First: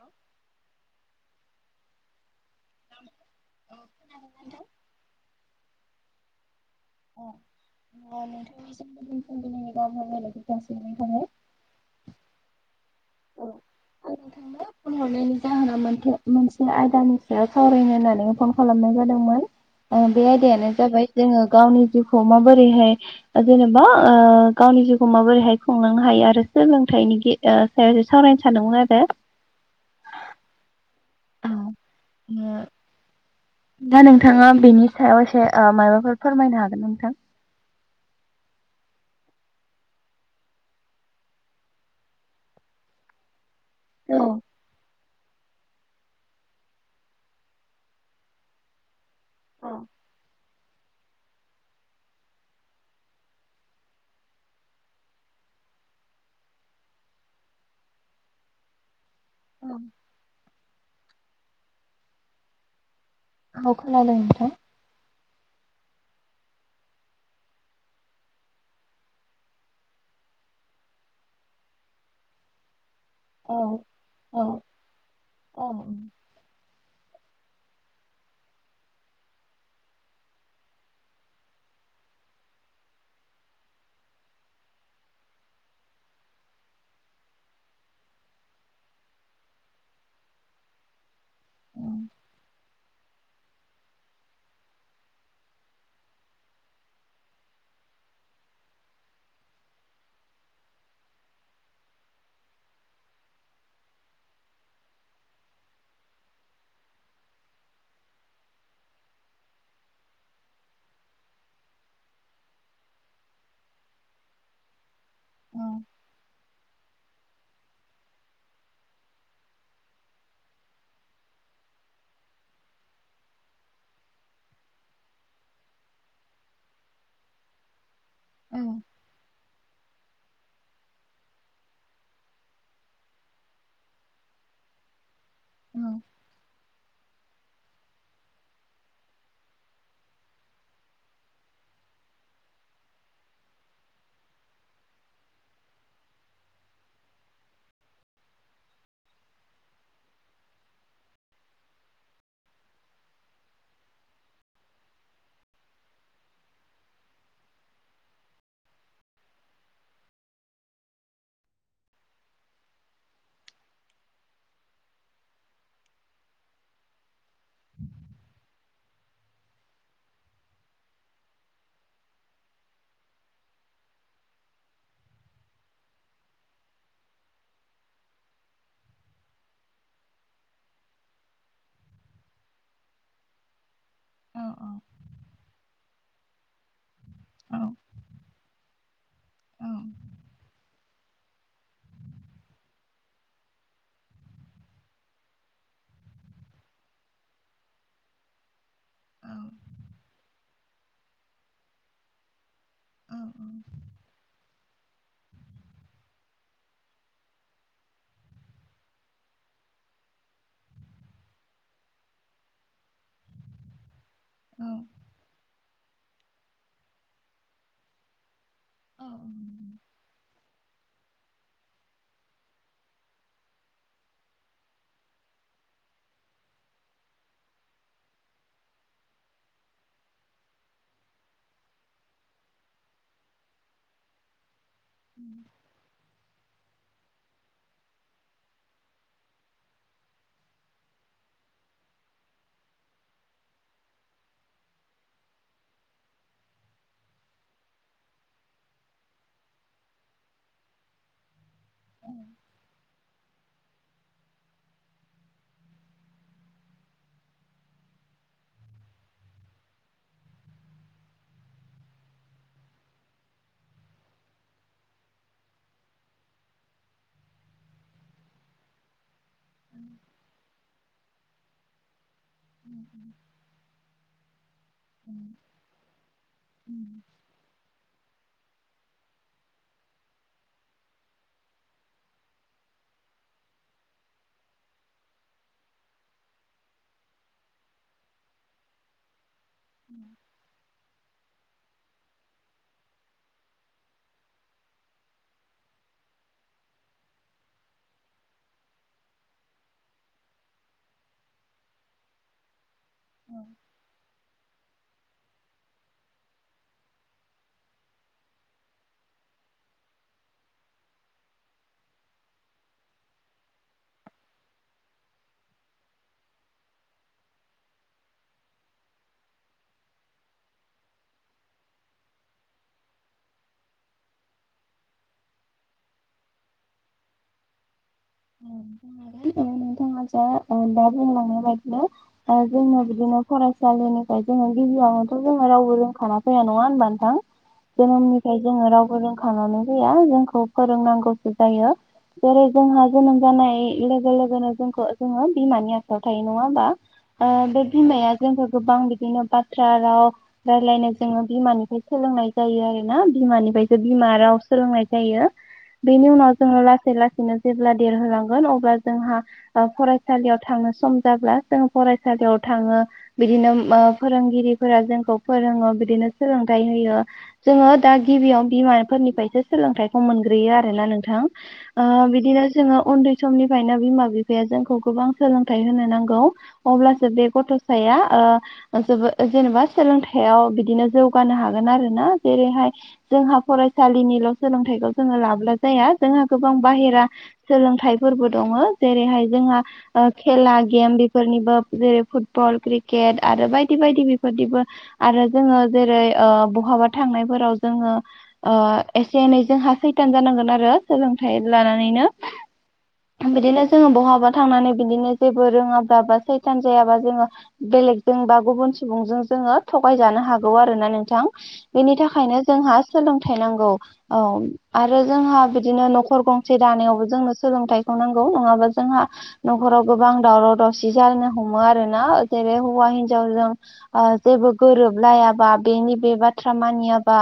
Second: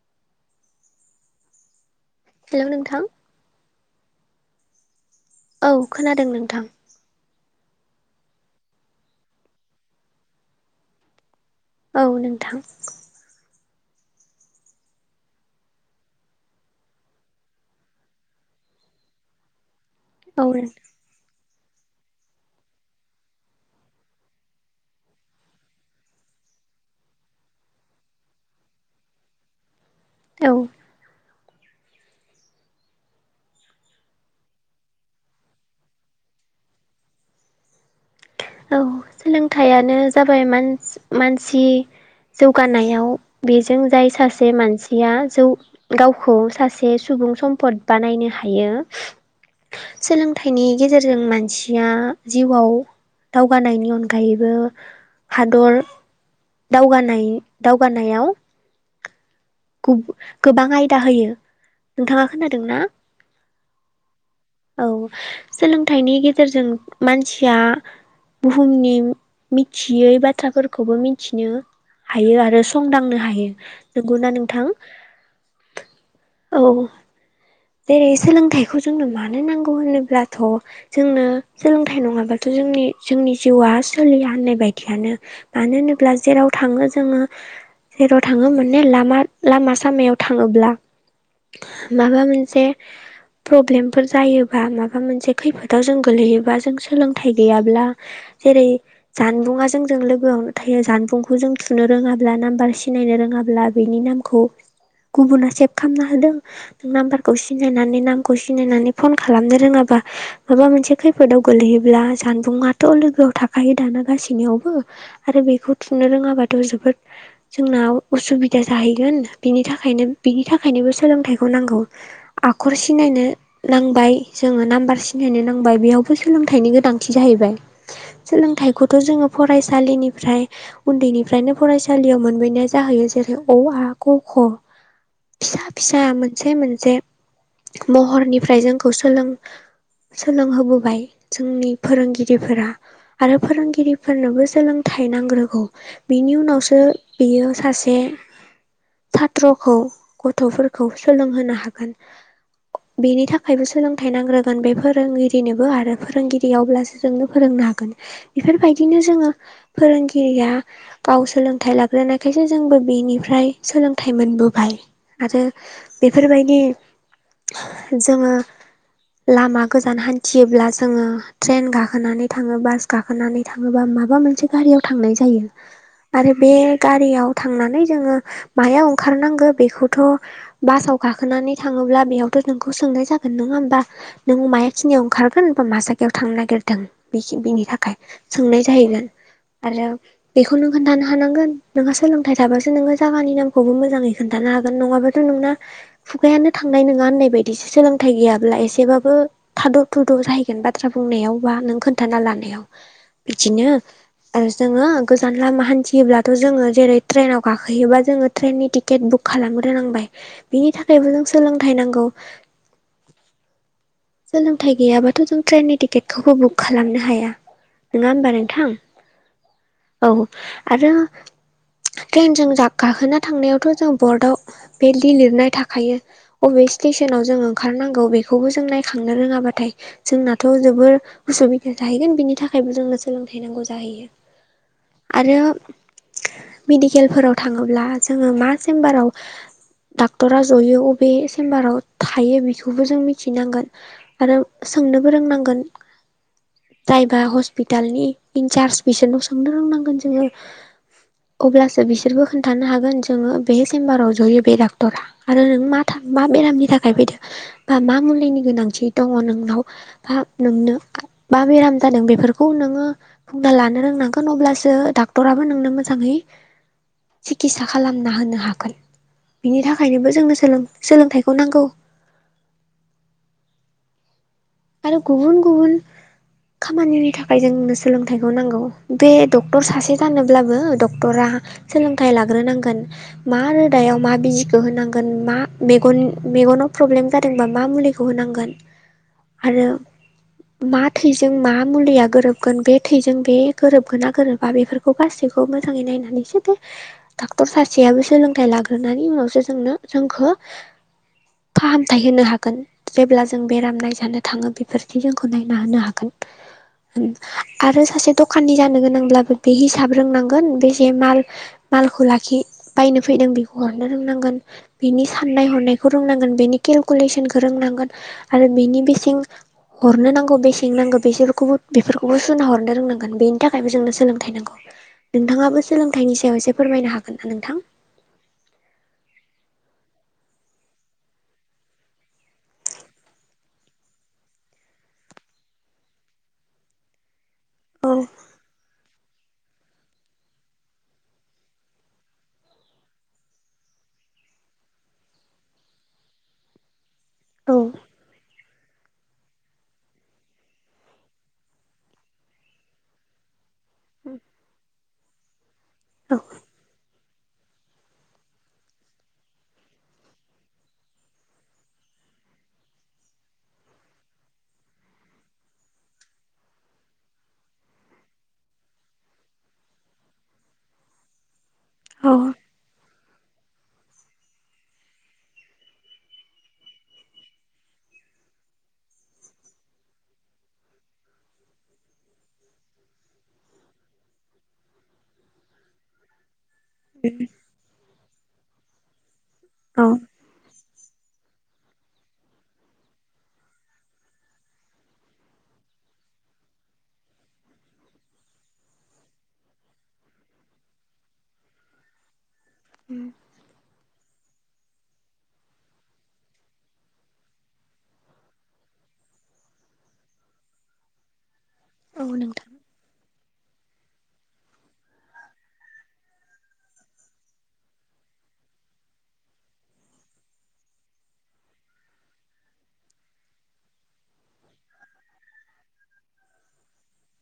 औ हेलौ नोंथां। [inaudible] औ खोनादों नोंथां। अ नोंथांनिसिम फुंबिलिनि गाहाम हामलायनायखौ जासिहरनाय थाबाय। औ नोंथां। औ आं नोंथांनो फन हरनायनि जाहोना मोन मोनसे आयदानि सायाव सावरायनो होन्नानै फन खालामनाय जादोंमोन। अ बे औ आयदायानो जाबाय जोङो गावनि जिउखौ माबोरैहाय जेनेबा ओ गावनि जिउखौ माबोरैहाय खुंलांनो हायो आरो सोलोंथाइनि गे ओ सायाव सावरायनो सानदोंमोन आरो। औ औ बियो दा नोंथाङा बेनि सायाव एसे ओ मायबाफोर फोरमायनो हागोन नोंथां। औ सोलोंथाइयानो जाबाय मान-मानसि जौगानायाव बिजों जाय औ सासे मानसि या जौ गावखौ सासे सुबुं सम्पद बानायनो हायो सोलोंथाइनि गेजेरजों मानसिया जिउआव दावगानायनि अनगायैबो हादर दावगानाय दावगानायाव गु गोबां आयदा होयो नोंथाङा खोनादों ना। औ खोनादों नोंथां‌। औ सोलोंथाइनि गेजेरजों मानसिया बुहुमनि मिथियै बाथ्राफोरखौबो मिथिनो हायो आरो संदांनो हायो नोंगौना नोंथां। औ जेरै सोलोंथाइखौ जोंनो मानो नांगौ होनोब्लाथ' जोंनो सोलोंथाइ नङाबाथ' जोंनि जोंनि जिउआ सोलिया होननाय बायदियानो मानो होनोब्ला जेराव थाङो जोङो जेराव थाङो माने लामा लामा सामायाव थाङोब्ला माबा मोन से प्रब्लेमफोर जायोबा माबा मोनसे खैफोदाव जों गोल्लैयोबा जों सोलोंथाइ गैयाब्ला जेरै जानबुंङा जोंजों लोगोआवनो थायो जानबुंखौ जों थुनो रोङाब्ला नाम्बार सिनायनो रोङाब्ला बेनि नाम खौ गुबुना सेब खामना होदों नामबार खौ सिनायनानै नामखौ सिनायनानै फन खालामनो रोङाबा माबा मोनसे खैफोदाव गोलैयोब्ला जानबुंङाथ' लोगोआव थाखायो दाना गासैनियावबो आरो बेखौ थुनो रोङाबाथ' जोबोद जोंनाव उसुबिदा जाहैगोन बिनि थाखायनो बिनि थाखायनोबो सोलोंथाइखौ नांगौ। आखर सिनायनो नांबाय जोङो नाम्बार सिनायनो नांबाय बेयावबो सोलोंथाइनि गोनांथि जाहैबाय। सोलोंथाइखौथ' जोङो फरायसालिनिफ्राय उन्दैनिफ्रायनो फरायसालियाव मोनबोनाया जाहैयो जेरै अ आ क ख फिसा फिसा मोनसे मोनसे महरनिफ्राय जोंखौ सोलों सोलोंहोबोबाय जोंनि फोरोंगिरिफोरा आरो फोरोंगिरिफोरनोबो सोलोंथाइ नांग्रोगौ। बिनि उनावसो बियो सासे सत्र'खौ गथ'फोरखौ सोलोंहोनो हागोन। बेनि थाखायबो सोलोंथाइ नांग्रोगोन बे फोरोंगिरिनोबो आरो फोरोंगिरि अब्लासो जोंनो फोरोंनो हागोन। बिफोरबायदिनो जोङो फोरोंगिरिया गाव सोलोंथाइ लाग्रोनायखायसो जोंबो बिनिफ्राय सोलोंथाइ मोनबोबाय आरो बेफोरबायदि जोङो लामा गोजान हान्थियोब्ला जोङो ट्रेन गाखोनानै थाङो बास गाखोनानै थाङोबा माबा मोनसे गारियाव थांनाय जायो। आरो बे गारियाव थांनानै जोङो मायाव ओंखारनांगो बेखौथ' बासाव गाखोनानै थाङोब्ला बेयावथ' नोंखौ सोंनाय जागोन नङा होमबा नों माखिनियाव ओंखारगोन बा मा जा बेयाव थांनो नागिरदों बिखि बिनि थाखाय सोंनाय जाहैगोन आरो बेखौ नों खोन्थानो हानांगोन नोंहा सोलोंथाइ थाबासो नोङो जागानि नामखौबो मोजाङै खोनथानो हागोन नङाबा नोंना खुगायानो थांनाय नङा होननाय बायदिसो सोलोंथाइ गैयाब्ला एसेबाबो थाद' थुद' जाहैगोन बा थ्रा बुंनायाव बा नों खोन्थाना लानायाव बिदिनो ओ जोङो गोजान लामा हान्थियोब्लाथ' जोङो जेरै ट्रेनाव गाखोयोबा जोङो ट्रेननि टिकेट बुक खालामग्रोनांबाय। बिनि थाखायबो जों सोलोंथाय नांगौ सोलोंथाय गैयाब्लाथ जों ट्रेननि टिकेट खौबो बुक खालामनो हाया नङा होमबा नोंथां औ। आरो ट्रेनजों गाखोना थांनायावथ' जों बर्डआव बेलि लिरनाय थाखायो। बबे स्टेसनाव जों ओंखारनांगौ बेखौबो जों नायखांनो रोङाबाथाय जोंनाथ' जोबोर उसुबिदा थाहैगोन बिनि थाखायबो जोंनो सोलोंथाइ नांगौ जाहैयो। आरो मेडिकेलफोराव थाङोब्ला जोङो मा सेेम्बाराव डाक्टरा जयो अ बे सेेम्बाराव थायो बेखौबो जों मिथिनांगोन आरो सोंनोबो रोंनांगोन जायबा हस्पिटालनि इनसार्ज बिसोरनाव सोंनो रोंनांगोन जोङो। अब्लासो बिसोरबो खोन्थानो हागोन जोङो बे सेम्बाराव जयो बे डाक्टरा आरो नों मा था मा बेरामनि थाखाय फैदो बा मा मुलिनि गोनांथि दङ नोंनाव बा नोंनो बा बेराम जादों बेफोरखौ नोङो बुंना लानो रोंनांगोन अब्लासो डाक्टराबो नोंनो मोजाङै सिकित्सा खालामना होनो हागोन बिनि थाखायनोबो जोंनो सोलोंथाइखौ नांगौ। [inaudible] आरो गुबुन गुबुन खामानिनि थाखाय‌ जोंनो सोलोंथाइखौ नांगौ बे डक्टर सासे जानोब्लाबो डक्टरा सोलोंथाय लाग्रो नांगोन मा रोदायाव मा बिजिखौ होनांगोन मा मेगन मेगनाव प्रब्लेम जादोंबा मा मुलि खौ होनांगोन आरो मा‌ थैजों मा मुलिया गोरोबगोन बे थैजों बे गोरोबगोना गोरोबा बेफोरखौ गासै खौ मोजाङै नायनानैसो बे डाक्टर सासेयाबो सोलोंथाइ लाग्रोनानै उनावसो जोंनो जोंखौ फाहामथाय होनो हागोन जेब्ला जों बेराम नाय जानो थांङो बेफोरखि जोंखौ नायना होनो हागोन आरो सासे दखाननि जानो गोनांब्लाबो बे हिसाब रोंनांगोन बेसे माल मालखौ लाखि बायनो फैदों बेखौ हरनो रोंनांगोन। बेनि साननाय हनायखौ रोंनांगोन बेनि केलकुलेसनखौ रोंनांगोन आरो बेनि बेसे थिं हरनो नांगौ बेसेंनि नांगौ बेसोरखौबो बेफोरखौबो सुना हरनो रोंनांगोन बेनि थाखायबो जोंनो सोलोंथाइ नांगौ। नोंथाङाबो सोलोंथाइनि सायाव एसे फोरमायनो हागोन ना नोंथां। बुं हागोन नोंथाङा जा दा बुंलांनाय बायदिनो ओ जोङो बिदिनो फरायसालिनिफ्राय जोङो गिबियावनोथ' जोङो रावबो रोंखाना फैया नङा होनबा नोंथां। औ जोनोमनिफ्राय जोंडों रावबो रोंखा नानै फैया जोंखौ फोरोंनांगौसो जायो जेरै जोंहा जोनोम जानाय लोगो लोगोनो जोंखौ जोङो बिमानि आखायाव थायो नङा होमबा। ओ औ बे बिमाया जोंखौ गोबां बिदिनो बाथ्रा राव रायलायनाय जोङो बिमानिफ्राय सोलोंनाय जायो आरो ना बिमानिफ्राय बिमा राव सोलोंनाय जायो बेनि उनाव जोङो लाै लासैनो जेब्ला देरहोलांगोन अब्ला जोंहा ओ फरायसालियाव थांनो सम जाब्ला जों फरायसालियाव थाङो। बिदिनो उम ओ फोरोंगिरिफोरा जोंखौ फोरोङो बिदिनो सोलोंथाइ होयो। जोङो दा गिबियाव बिमाफोरनिफ्रायसो सोलोंथाइखौ मोनग्रोयो आरोना नोंथां। ओ औ बिदिनो जोङो उन्दै समनिफ्रायनो बिमा - बिफाया जोंखौ गोबां सोलोंथाइ होनो नांगौ। अब्लासो बे गथ'साया ओ जोबोद जेनेबा सोलोंथायाइयाव बिदिनो जौगानो हागोन आरो ना जेरैहाय जोंहा फरायसालिनिल' सोलोंथाइखौ जोङो लाब्ला जाया जोंहा गोबां बाहेरा सोलोंथाइफोरबो दङो जेरैहाय जोंहा औ ओ खेला गेम बे फोरनिबो जेरै फुटबल क्रिकेट आरो बायदि बायदि बेफोरनिबो आरो जोङो जेरै ओ बहाबा थांनायफोराव जोङो ओ एसे एनै जोंहा सैथान जानांगोन आरो सोलोंथाइ लानानैनो उम बिदिनो जोङो बहाबा थांनानै बिदिनो जेबो रोङाब्ला बा सैथान जायाबा जोङो बेलेगजों बा गुबुन सुबुंजों जोङो थगाय जानो हागौ आरो ना नोंथां। बेनि औ थाखायनो नोंथां जोंहा सोलोंथाइ नांगौ औ आरो जोंहा बिदिनो नखर गंसे दानायावबो जोंनो सोलोंथाइखौ नांगौ नङाबा जोंहा नखराव गोबां दावराव दावसि जानो हमो आरोना जेरै हौवा हिनजावजों ओ जेबो गोरोबलायाबा बेनि बे बाथ्रा मानियाबा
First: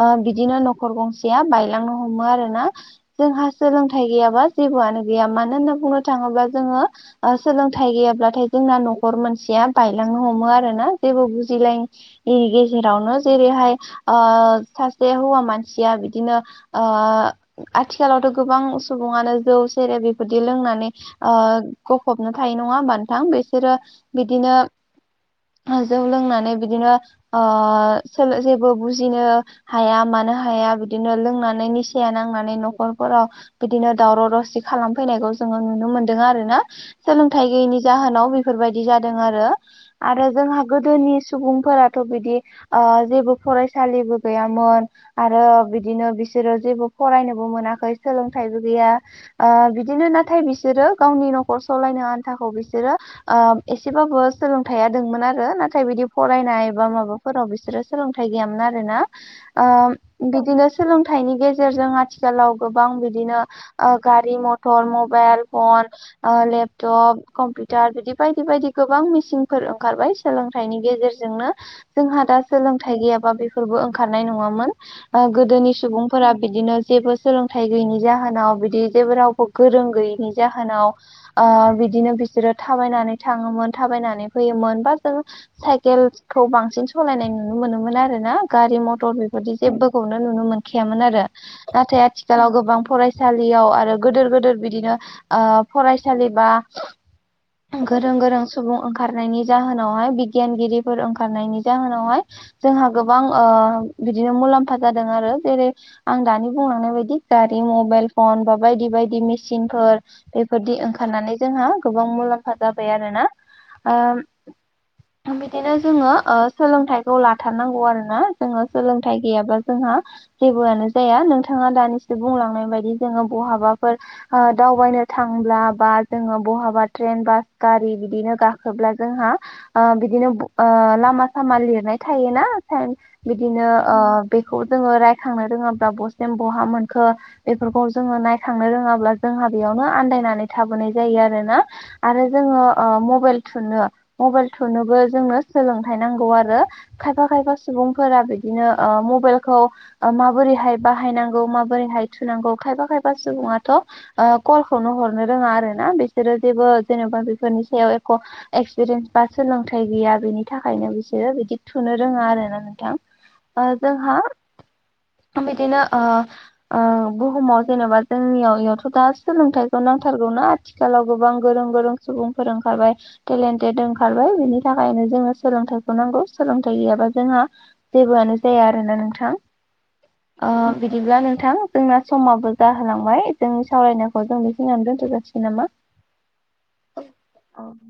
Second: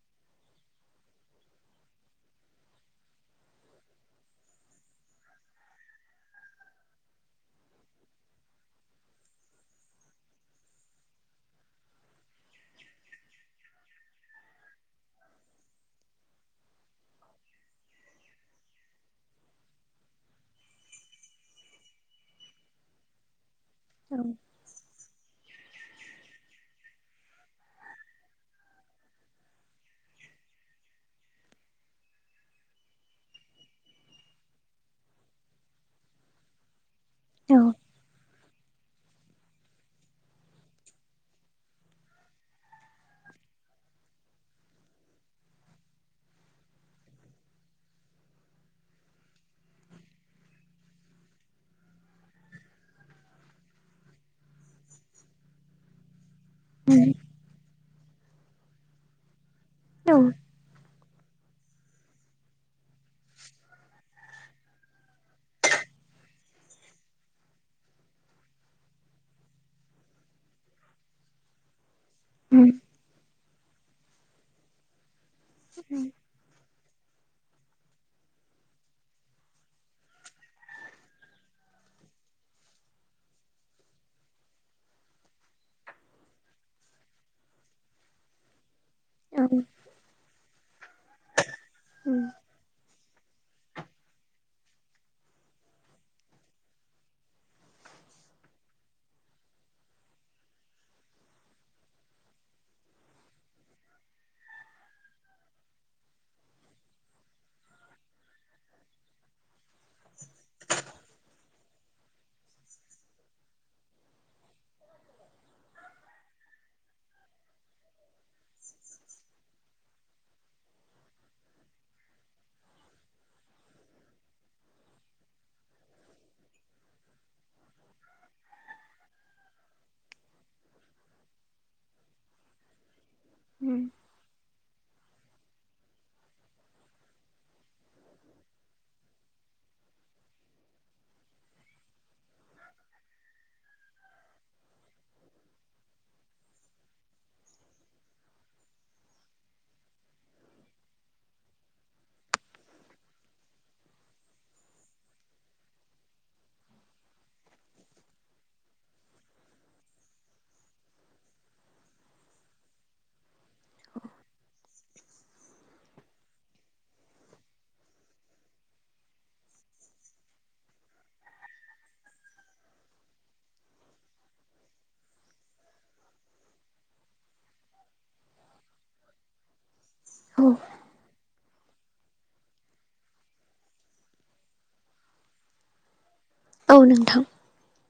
ओ बिदिनो नखर गंसेया बायलांनो हमो आरोना जोंहा सोलों थाइ गैयाबा जेबोआनो गैया मानो होनना बुंनो थाङोब्ला जोङो ओ सोलोंथाइ गैयाब्लाथाय जोंना नखर मोनसेया बायलांनो हमो आरोना जेबो बुजिलाय यि गेजेरावनो जेरैहाय ओ सासे हौवा मानसिया बिदिनो ओ आथिखालावथ' गोबां सुबुङानो जौ सेरेब बेफोरदि लोंनानै ओ गफबना थायो नङा ओनबा नोंथां बिसोरो औ बिदिनो ओ जौ लोंनानै बिदिनो ओ सोलो जेबो बुजिनो हाया मानो हाया बिदिनो लोंनानै निसाया नांनानै नखरफोराव बिदिनो दावराव दावसि खालामफैनायखौ जोङो नुनो मोनदों आरोना सोलोंथाइ औ गैयिनि जाहोनाव बे फोरबायदि जादों आरो आरो जोंहा गोदोनि सुबुंफोराथ' बिदि ओ जेबो फरायसालिबो गैयामोन आरो बिदिनो बिसोरो जेबो फरायनोबो मोनाखै सोलोंथाइबो गैया। ओ बिदिनो नाथाय बिसोरो गावनि नखर सलायनो आन्थाखौ बिसोरो ओ एसेबाबो सोलोंथाइया दोंमोन आरो नाथाय बिदि फरायनाय बा माबाफोराव बिसोरो सोलोंथाइ गैयामोन आरोना। ओ औ बिदिनो सोलोंथाइनि गेजेरजों आथिखालाव गोबां बि दिनो ओ गारि मटर मबेल फन ओ लेपटप कम्पिउटार बिदि बायदि बायदि गोबां मिसिंफोर ओंखारबाय सोलोंथाइनि गेजेरजोंनो जोंहा दा उम सोलोंथाइ गैयाबा बेफोरबो ओंखारनाय नङामोन ओ गोदोनि सुबुंफोरा बिदिनो जेबो सोलोंथाइ गैयिनि जाहोनाव बिदि जेबो रावबो गोरों गैयैनि जाहोनाव ओ बिदिनो बिसोरो थाबायनानै थाङोमोन थाबायनानै फैयोमोन बा जों साइकेलखौ बांसिन सलायनाय नुनो मोनोमोन आरोना गारि म त' बेबायदि जेबोखौनो नुनो मोनखायामोन आरो नाथाय आथिखालाव गोबां फरायसालियाव आरो गोदोर गोदोर बिदिनो ओ फरायसालि बा गोरों गोरों सुबुं ओंखारनायनि जाहोनावहाय बिगियानगिरिफोर ओंखारनायनि जाहोनावहाय जोंहा गोबां ओ बिदिनो मुलाम्फा जादों आरो जेरै आं दानि बुंलांबाय बायदि गारि मबेल फन बा बायदि बायदि मेसिनफोर बेफोरदि ओंखारनानै जोंहा गोबां मुलाम्फा जाबाय आरोना ओम [unintelligible] बिदिनो जोङो ओ सोलोंथाइखौ लाथारनांगौ आरोना जोङो सोलोंथाइ गैयाबा जोंहा जेबोआनो जाया नोंथाङा दानिसो बुंलांनाय बायदि जोङो बहाबाफोर ओ दावबायनो थांब्ला बा जोङो बहाबा ट्रेन बास गारि बिदिनो गाखोब्ला जोंहा ओ बिदिनो बु ओ लामा-सामा लिरनाय थायोना साएन बिदिनो उम ओ बेखौ जोङो रायखांनो रोङाब्ला बसेम बहा मोन खो बेफोरखौ जोङो नायखांनो रोङाब्ला जोंहा बेयावनो आन्दायनानै थाबोनाय जायो आरोना। आरो जोङो ओ मबाइल थुनो मबाइल थुनोबो जोंनो सोलोंथाय नांगौ आरो। खायफा-खायफा सुबुंफोरा बिदिनो ओ मबाइलखौ ओ माबोरैहाय बाहायनांगौ मा बोरैहाय थुनांगौ खायफा-खायफा सुबुङाथ' ओ कलखौनो हरनो रोङा आरो ना बिसोरो जेबो जेनेबा बेफोरनि सायाव एख' एक्सपिरियेन्स बा सोलोंथाइ गैया बेनि थाखायनो बिसोरो बिदि थुनो रोङा आरो ना नोंथां। ओ जोंहा बिदिनो ओ ओ बुहुमाव जेनेबा जोंनियाव यावथ' दा सोलोंथाइखौ नांथारगौना आथिखालाव गोबां गोरों-गोरों सुबुंफोर ओंखारबाय। टेलेन्टेड ओंखारबाय बेनि थाखायनो जोंनो सोलोंथाइखौ नांगौ सोलोंथाइ गैयाबा जोंहा जेबोआनो जाया आरोना नोंथां औ ओ बिदिब्ला नों थां जोंना समाबो जाहोलांबाय जोंनि सावरायनायखौ जों बेखिनियानो दोन्थ' जाासिगोन नामा? [inaudible] औ नोंथां। औ।